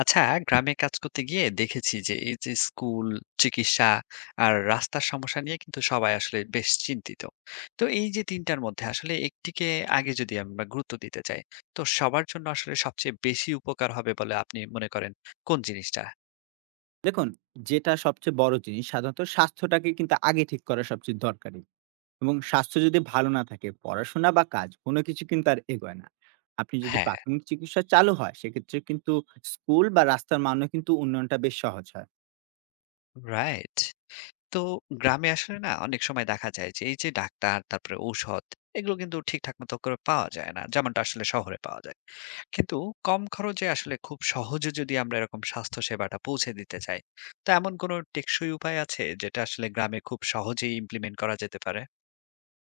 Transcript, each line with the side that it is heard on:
left: আচ্ছা। গ্রামে কাজ করতে গিয়ে দেখেছি যে এই যে স্কুল, চিকিৎসা আর রাস্তার সমস্যা নিয়ে কিন্তু সবাই আসলে বেশ চিন্তিত। তো এই যে তিনটার মধ্যে আসলে একটিকে আগে যদি আমরা গুরুত্ব দিতে চাই, তো সবার জন্য আসলে সবচেয়ে বেশি উপকার হবে বলে আপনি মনে করেন কোন জিনিসটা?
right: দেখুন, যেটা সবচেয়ে বড় জিনিস সাধারণত স্বাস্থ্যটাকে কিন্তু আগে ঠিক করা সবচেয়ে দরকারি। এবং স্বাস্থ্য যদি ভালো না থাকে পড়াশোনা বা কাজ কোনো কিছু কিন্তু আর এগোয় না। আপনি যদি
left: হ্যাঁ।
right: প্রাথমিক চিকিৎসা চালু হয় সেক্ষেত্রে কিন্তু স্কুল বা রাস্তার মানও কিন্তু উন্নয়নটা বেশ সহজ হয়।
left: রাইট। তো গ্রামে আসলে না অনেক সময় দেখা যায় যে এই যে ডাক্তার, তারপরে ঔষধ এগুলো কিন্তু ঠিকঠাক মতো করে পাওয়া যায় না যেমনটা আসলে শহরে পাওয়া যায়। কিন্তু কম খরচে আসলে খুব সহজে যদি আমরা এরকম স্বাস্থ্য সেবাটা পৌঁছে দিতে চাই, তো এমন কোনো টেকসই উপায় আছে যেটা আসলে গ্রামে খুব সহজেই ইমপ্লিমেন্ট করা যেতে পারে?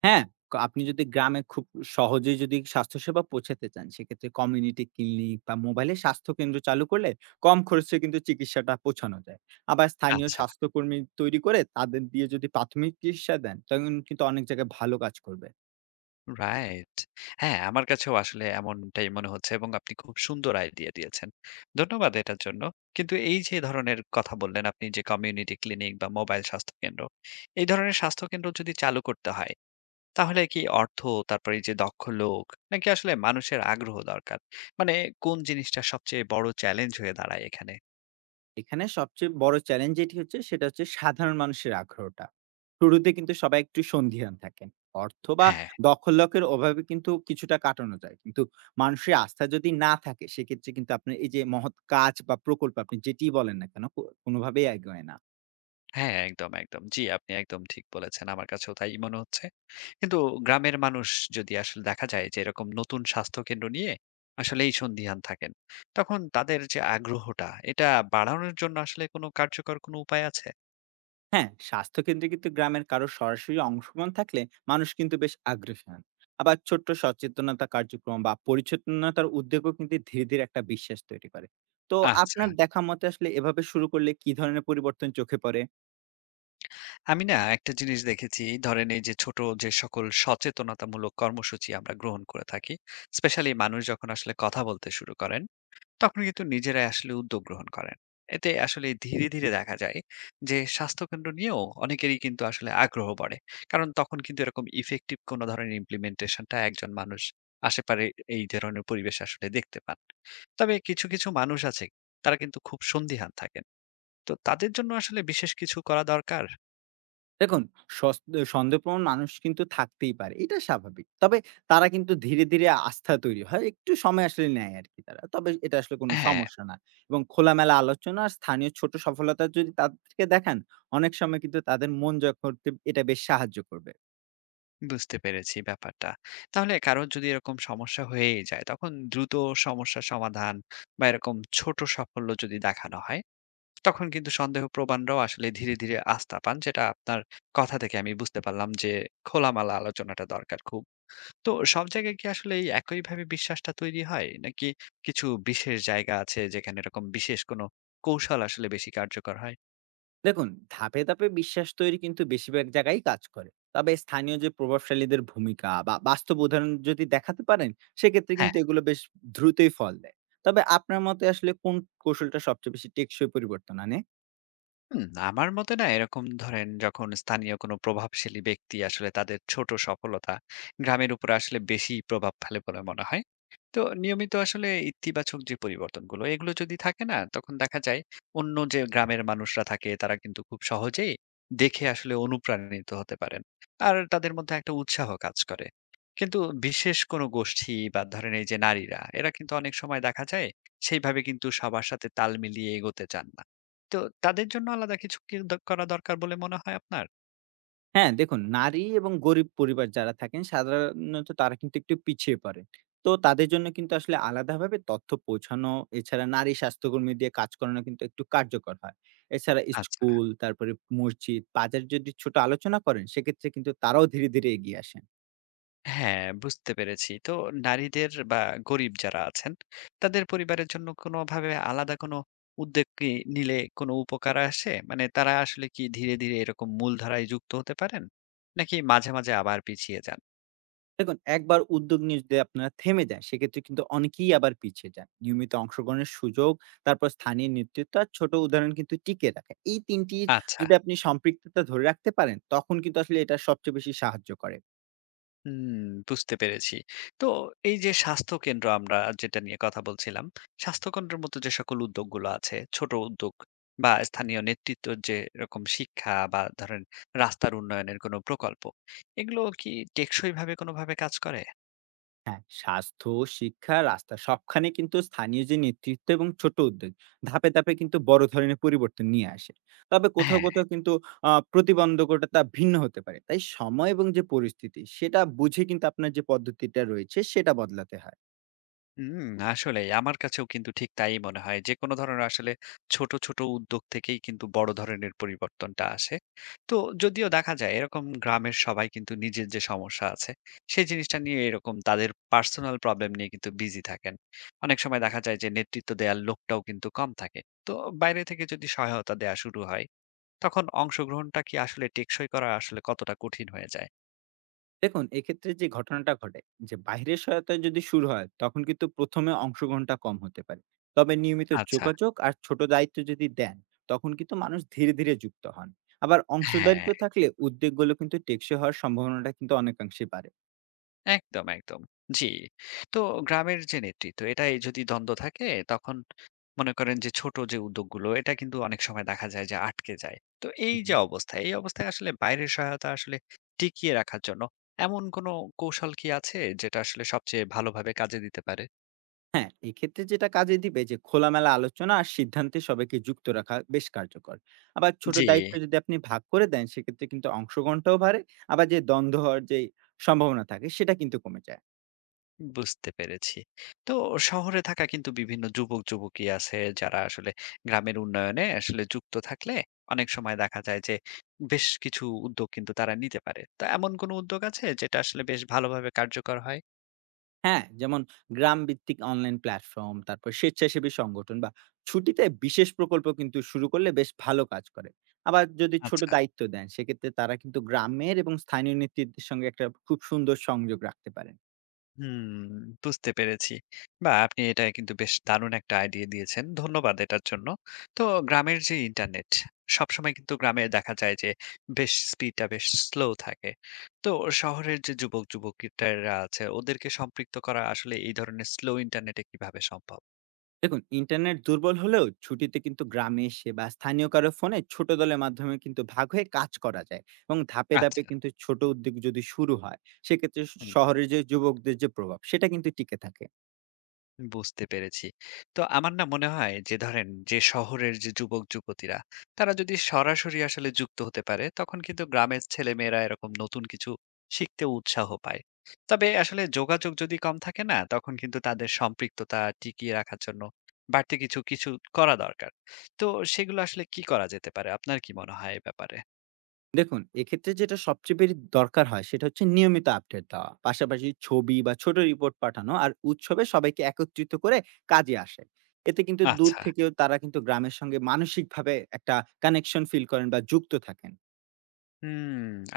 right: হ্যাঁ, আপনি যদি গ্রামে খুব সহজেই যদি স্বাস্থ্যসেবা পৌঁছাতে চান, সেক্ষেত্রে কমিউনিটি ক্লিনিক বা মোবাইলে স্বাস্থ্য কেন্দ্র চালু করলে কম খরচে কিন্তু চিকিৎসাটা পৌঁছানো যায়। আবার স্থানীয়
left: আচ্ছা।
right: স্বাস্থ্যকর্মী তৈরি করে তাদের দিয়ে যদি প্রাথমিক চিকিৎসা দেন, তখন কিন্তু অনেক জায়গায় ভালো কাজ করবে।
left: রাইট। হ্যাঁ, আমার কাছেও আসলে এমনটাই মনে হচ্ছে এবং আপনি খুব সুন্দর আইডিয়া দিয়েছেন। ধন্যবাদ এটার জন্য। কিন্তু এই যে ধরনের কথা বললেন আপনি যে কমিউনিটি ক্লিনিক বা মোবাইল স্বাস্থ্য কেন্দ্র, এই ধরনের স্বাস্থ্য কেন্দ্র যদি চালু করতে হয়, তাহলে কি অর্থ, তারপরে এই যে দক্ষ লোক, নাকি আসলে মানুষের আগ্রহ দরকার? মানে কোন জিনিসটা সবচেয়ে বড় চ্যালেঞ্জ হয়ে দাঁড়ায় এখানে?
right: এখানে সবচেয়ে বড় চ্যালেঞ্জ যেটি হচ্ছে সেটা হচ্ছে সাধারণ মানুষের আগ্রহটা। শুরুতে কিন্তু সবাই একটু সন্দিহান থাকেন। অর্থ বা
left: হ্যাঁ,
right: দখল লোকের অভাবে কিন্তু কিছুটা কাটানো যায়। কিন্তু মানুষের আস্থা যদি না থাকে সেক্ষেত্রে কিন্তু আপনার এই যে মহৎ কাজ বা প্রকল্প আপনি যেটিই বলেন না কেন কোনোভাবেই এগোয় না।
left: হ্যাঁ, একদম, একদম। জি, আপনি একদম ঠিক বলেছেন। আমার কাছেও তাই মনে হচ্ছে। কিন্তু গ্রামের মানুষ যদি আসলে দেখা যায় যে এরকম নতুন স্বাস্থ্যকেন্দ্র নিয়ে আসলেই সন্দিহান থাকেন, তখন তাদের যে আগ্রহটা, এটা বাড়ানোর জন্য আসলে কোনো কার্যকর কোনো উপায় আছে?
right: হ্যাঁ, স্বাস্থ্যকেন্দ্রে কিন্তু গ্রামের কারো সরাসরি অংশগ্রহণ থাকলে মানুষ কিন্তু বেশ আগ্রহী হন। আবার ছোট্ট সচেতনতা কার্যক্রম বা পরিচ্ছন্নতার উদ্যোগও কিন্তু ধীরে ধীরে একটা বিশ্বাস তৈরি করে। তো
left: আচ্ছা।
right: আপনার দেখা মতে আসলে এভাবে শুরু করলে কি ধরনের পরিবর্তন চোখে পড়ে?
left: আমি না একটা জিনিস দেখেছি ধরেন এই যে ছোট যে সকল সচেতনতামূলক কর্মসূচি আমরা গ্রহণ করে থাকি, স্পেশালি মানুষ যখন আসলে কথা বলতে শুরু করেন তখন কিন্তু নিজেরাই আসলে উদ্যোগ গ্রহণ করেন। এতে আসলে ধীরে ধীরে দেখা যায় যে স্বাস্থ্যকেন্দ্র নিয়েও অনেকেরই কিন্তু আসলে আগ্রহ বাড়ে। কারণ তখন কিন্তু এরকম ইফেক্টিভ কোনো ধরনের ইমপ্লিমেন্টেশনটা একজন মানুষ আশেপাশে এই ধরনের পরিবেশ আসলে দেখতে পান। তবে কিছু কিছু মানুষ আছে তারা কিন্তু খুব সন্দিহান থাকেন, তো তাদের জন্য আসলে বিশেষ কিছু করা দরকার।
right: দেখুন, সস সন্দেহপ্রবণ মানুষ কিন্তু থাকতেই পারে। এটা স্বাভাবিক। তবে তারা কিন্তু ধীরে, ধীরে আস্থা তৈরি হয়। একটু সময় আসলে নেয় আরকি তারা। তবে এটা আসলে কোনো
left: হ্যাঁ।
right: সমস্যা না। এবং খোলামেলা আলোচনা আর স্থানীয় ছোট সফলতা যদি তাদেরকে দেখান, অনেক সময় কিন্তু তাদের মন জয় করতে এটা বেশ সাহায্য করবে।
left: বুঝতে পেরেছি ব্যাপারটা। তাহলে কারোর যদি এরকম সমস্যা হয়েই যায়, তখন দ্রুত সমস্যা সমাধান বা এরকম ছোট সাফল্য যদি দেখানো হয়, তখন কিন্তু সন্দেহপ্রবণরাও আসলে ধীরে, ধীরে আস্থা পান। যেটা আপনার কথা থেকে আমি বুঝতে পারলাম যে খোলামেলা আলোচনাটা দরকার খুব। তো সব জায়গায় কি আসলে এই একইভাবে বিশ্বাসটা তৈরি হয়? নাকি কিছু বিশেষ জায়গা আছে যেখানে এরকম বিশেষ কোনো কৌশল আসলে বেশি কার্যকর হয়?
right: দেখুন, ধাপে ধাপে বিশ্বাস তৈরি কিন্তু বেশিরভাগ জায়গায় কাজ করে। তবে স্থানীয় যে প্রভাবশালীদের ভূমিকা বা বাস্তব উদাহরণ যদি দেখাতে পারেন সেক্ষেত্রে
left: হ্যাঁ।
right: কিন্তু এগুলো বেশ দ্রুতই ফল দেয়। তবে আপনার মতে আসলে কোন কৌশলটা সবচেয়ে বেশি টেকসই পরিবর্তন আনে?
left: হুম, আমার মতে না এরকম ধরেন যখন স্থানীয় কোনো প্রভাবশালী ব্যক্তি আসলে তাদের ছোট সফলতা গ্রামের উপর আসলে বেশি প্রভাব ফেলে বলে মনে হয়। তো নিয়মিত আসলে ইতিবাচক যে পরিবর্তনগুলো এগুলো যদি থাকে না তখন দেখা যায় অন্য যে গ্রামের মানুষরা থাকে তারা কিন্তু খুব সহজেই দেখে আসলে অনুপ্রাণিত হতে পারেন আর তাদের মধ্যে একটা উৎসাহ কাজ করে। কিন্তু বিশেষ কোনো গোষ্ঠী বা ধরেন এই যে নারীরা, এরা কিন্তু অনেক সময় দেখা যায় সেইভাবে কিন্তু সবার সাথে তাল মিলিয়ে এগোতে চান না। তো তাদের জন্য আলাদা কিছু কি করা দরকার বলে মনে হয় আপনার?
right: হ্যাঁ, দেখুন, নারী এবং গরিব পরিবার যারা থাকেন সাধারণত তারা কিন্তু একটু পিছিয়ে পড়েন। তো তাদের জন্য কিন্তু আসলে আলাদাভাবে তথ্য পৌঁছানো, এছাড়া নারী স্বাস্থ্যকর্মী দিয়ে কাজ করানো কিন্তু একটু কার্যকর হয়। এছাড়া
left: আচ্ছা।
right: স্কুল, তারপরে মসজিদ, বাজার যদি ছোট আলোচনা করেন সেক্ষেত্রে কিন্তু তারাও ধীরে, ধীরে এগিয়ে আসেন।
left: হ্যাঁ, বুঝতে পেরেছি। তো নারীদের বা গরিব যারা আছেন, তাদের পরিবারের জন্য কোনোভাবে আলাদা কোনো উদ্যোগ কি নিলে কোনো উপকার আসে? মানে তারা আসলে কি ধীরে, ধীরে এরকম মূলধারায় যুক্ত হতে পারেন? নাকি মাঝে, মাঝে আবার পিছিয়ে যান?
right: দেখুন, একবার উদ্যোগ নিয়ে যদি আপনারা থেমে যান, সেক্ষেত্রে কিন্তু অনেকেই আবার পিছিয়ে যান। নিয়মিত অংশগ্রহণের সুযোগ, তারপর স্থানীয় নেতৃত্ব আর ছোট উদাহরণ কিন্তু টিকিয়ে রাখে। এই ৩ টি
left: আচ্ছা।
right: যদি আপনি সম্পৃক্ততা ধরে রাখতে পারেন, তখন কিন্তু আসলে এটা সবচেয়ে বেশি সাহায্য করে।
left: হুম, বুঝতে পেরেছি। তো এই যে স্বাস্থ্যকেন্দ্র আমরা যেটা নিয়ে কথা বলছিলাম, স্বাস্থ্যকেন্দ্রের মতো যে সকল উদ্যোগগুলো আছে, ছোট উদ্যোগ বা স্থানীয় নেতৃত্বর যে এরকম শিক্ষা বা ধরেন রাস্তার উন্নয়নের কোনো প্রকল্প, এগুলো কি টেকসইভাবে কোনোভাবে কাজ করে?
right: হ্যাঁ, স্বাস্থ্য, শিক্ষা, রাস্তা সবখানে কিন্তু স্থানীয় যে নেতৃত্ব এবং ছোট উদ্যোগ, ধাপে, ধাপে কিন্তু বড় ধরনের পরিবর্তন নিয়ে আসে। তবে কোথাও,
left: হ্যাঁ।
right: কোথাও কিন্তু প্রতিবন্ধকতা ভিন্ন হতে পারে। তাই সময় এবং যে পরিস্থিতি, সেটা বুঝে কিন্তু আপনার যে পদ্ধতিটা রয়েছে, সেটা বদলাতে হয়।
left: হুম, আসলে আমার কাছেও কিন্তু ঠিক তাই মনে হয়। যেকোনো ধরনের আসলে ছোট, ছোট উদ্যোগ থেকেই কিন্তু বড় ধরনের পরিবর্তনটা আসে। তো যদিও দেখা যায় এরকম গ্রামের সবাই কিন্তু নিজের যে সমস্যা আছে, সেই জিনিসটা নিয়ে এরকম তাদের পার্সোনাল প্রবলেম নিয়ে কিন্তু বিজি থাকেন। অনেক সময় দেখা যায় যে নেতৃত্ব দেয়ার লোকটাও কিন্তু কম থাকে। তো বাইরে থেকে যদি সহায়তা দেয়া শুরু হয়, তখন অংশগ্রহণটা কি আসলে টেকসই করা আসলে কতটা কঠিন হয়ে যায়?
right: দেখুন, এক্ষেত্রে যে ঘটনাটা ঘটে যে বাহিরের সহায়তায় যদি শুরু হয় তখন কিন্তু ১ম এ অংশগ্রহণটা কম হতে পারে। তবে নিয়মিত
left: আচ্ছা,
right: যোগাযোগ আর ছোট দায়িত্ব যদি দেন তখন কিন্তু মানুষ ধীরে, ধীরে যুক্ত হন। আবার
left: হ্যাঁ।
right: অংশদারিত্ব থাকলে উদ্যোগগুলো কিন্তু টেকসই হওয়ার সম্ভাবনাটা কিন্তু অনেকাংশেই বাড়ে।
left: একদম, একদম। জি। তো গ্রামের যে নেতৃত্ব, এটাই যদি দ্বন্দ্ব থাকে, তখন মনে করেন যে ছোট যে উদ্যোগগুলো, এটা কিন্তু অনেক সময় দেখা যায় যে আটকে যায়। তো
right: হু,
left: এই যে
right: হুম।
left: অবস্থা, এই অবস্থায় আসলে বাইরের সহায়তা আসলে টিকিয়ে রাখার জন্য এমন কোনো কৌশল কি আছে, যেটা আসলে সবচেয়ে ভালোভাবে কাজে দিতে পারে?
right: হ্যাঁ, এক্ষেত্রে যেটা কাজে দিবে যে খোলামেলা আলোচনা আর সিদ্ধান্তে সবাইকে যুক্ত রাখা বেশ কার্যকর। আবার ছোট
left: জি।
right: দায়িত্ব যদি আপনি ভাগ করে দেন সেক্ষেত্রে কিন্তু অংশগ্রহণটাও বাড়ে। আবার যে দ্বন্দ্ব হওয়ার যে সম্ভাবনা থাকে সেটা কিন্তু কমে যায়।
left: বুঝতে পেরেছি। তো শহরে থাকা কিন্তু বিভিন্ন যুবক-যুবতী আছে যারা আসলে গ্রামের উন্নয়নে আসলে যুক্ত থাকলে অনেক সময় দেখা যায় যে বেশ কিছু উদ্যোগ কিন্তু তারা নিতে পারে। তো এমন কোন উদ্যোগ আছে যেটা আসলে বেশ ভালোভাবে কার্যকর হয়?
right: হ্যাঁ, যেমন গ্রাম ভিত্তিক অনলাইন প্ল্যাটফর্ম, তারপর স্বেচ্ছাসেবী সংগঠন বা ছুটিতে বিশেষ প্রকল্প কিন্তু শুরু করলে বেশ ভালো কাজ করে। আবার যদি ছোট
left: আচ্ছা।
right: দায়িত্ব দেন, সেক্ষেত্রে তারা কিন্তু গ্রামের এবং স্থানীয় নেতৃত্বের সঙ্গে একটা খুব সুন্দর সংযোগ রাখতে পারেন।
left: হুম, বুঝতে পেরেছি। বাহ! আপনি এটা কিন্তু বেশ দারুণ একটা আইডিয়া দিয়েছেন। ধন্যবাদ এটার জন্য। তো গ্রামের যে ইন্টারনেট, সবসময় কিন্তু গ্রামে দেখা যায় যে বেশ স্পিডটা বেশ স্লো থাকে। তো শহরের যে যুবক-যুবতীরা আছে ওদেরকে সম্পৃক্ত করা আসলে এই ধরনের স্লো ইন্টারনেটে কিভাবে সম্ভব?
right: দেখুন, ইন্টারনেট দুর্বল হলেও ছুটিতে কিন্তু গ্রামে এসে বা স্থানীয় কারো ফোনে ছোট দলের মাধ্যমে কিন্তু ভাগ হয়ে কাজ করা যায় এবং ধাপে,
left: আচ্ছা।
right: ধাপে কিন্তু ছোট উদ্যোগ যদি শুরু হয়, সেক্ষেত্রে
left: হুম।
right: শহরের যে যুবকদের যে প্রভাব, সেটা কিন্তু টিকে থাকে।
left: বুঝতে পেরেছি। তো আমার না মনে হয় যে ধরেন যে শহরের যে যুবক-যুবতীরা তারা যদি সরাসরি আসলে যুক্ত হতে পারে তখন কিন্তু গ্রামের ছেলেমেয়েরা এরকম নতুন কিছু শিখতে উৎসাহ পায়। তবে আসলে যোগাযোগ যদি কম থাকে না তখন কিন্তু তাদের সম্পৃক্ততা টিকিয়ে রাখার জন্য বাড়তি কিছু, কিছু করা দরকার। তো সেগুলো আসলে কি করা যেতে পারে? আপনার কি মনে হয় এ ব্যাপারে?
right: দেখুন, এক্ষেত্রে যেটা সবচেয়ে বেরি দরকার হয় সেটা হচ্ছে নিয়মিত আপডেট দেওয়া। পাশাপাশি ছবি বা ছোট রিপোর্ট পাঠানো আর উৎসবে সবাইকে একত্রিত করে কাজে আসে। এতে কিন্তু দূর
left: আচ্ছা।
right: থেকেও তারা কিন্তু গ্রামের সঙ্গে মানসিকভাবে একটা কানেকশন ফিল করেন বা যুক্ত থাকেন।
left: হুম,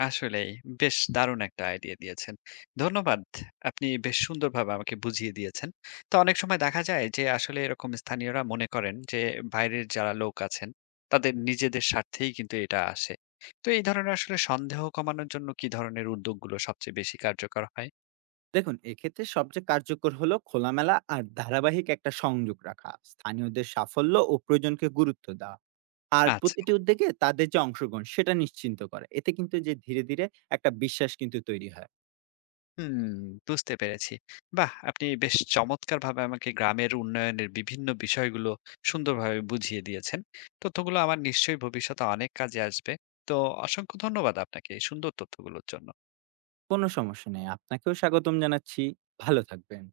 left: আসলেই বেশ দারুণ একটা আইডিয়া দিয়েছেন। ধন্যবাদ। আপনি বেশ সুন্দরভাবে আমাকে বুঝিয়ে দিয়েছেন। তো অনেক সময় দেখা যায় যে আসলে এরকম স্থানীয়রা মনে করেন যে বাইরের যারা লোক আছেন তাদের নিজেদের স্বার্থেই কিন্তু এটা আসে। তো এই ধরনের আসলে সন্দেহ কমানোর জন্য কি ধরনের উদ্যোগগুলো সবচেয়ে বেশি কার্যকর হয়?
right: দেখুন, এক্ষেত্রে সবচেয়ে কার্যকর হলো খোলামেলা আর ধারাবাহিক একটা সংযোগ রাখা। স্থানীয়দের সাফল্য ও প্রয়োজনকে গুরুত্ব দেওয়া। আর
left: আচ্ছা।
right: প্রতিটি উদ্যোগে তাদের যে অংশগ্রহণ সেটা নিশ্চিন্ত করে। এতে কিন্তু যে ধীরে, ধীরে একটা বিশ্বাস কিন্তু তৈরি হয়।
left: হুম, বুঝতে পেরেছি। বাহ! আপনি বেশ চমৎকারভাবে আমাকে গ্রামের উন্নয়নের বিভিন্ন বিষয়গুলো সুন্দরভাবে বুঝিয়ে দিয়েছেন। তথ্যগুলো আমার নিশ্চয়ই ভবিষ্যতে অনেক কাজে আসবে। তো অসংখ্য ধন্যবাদ আপনাকে এই সুন্দর তথ্যগুলোর জন্য।
right: কোনো সমস্যা নেই। আপনাকেও স্বাগতম জানাচ্ছি। ভালো থাকবেন।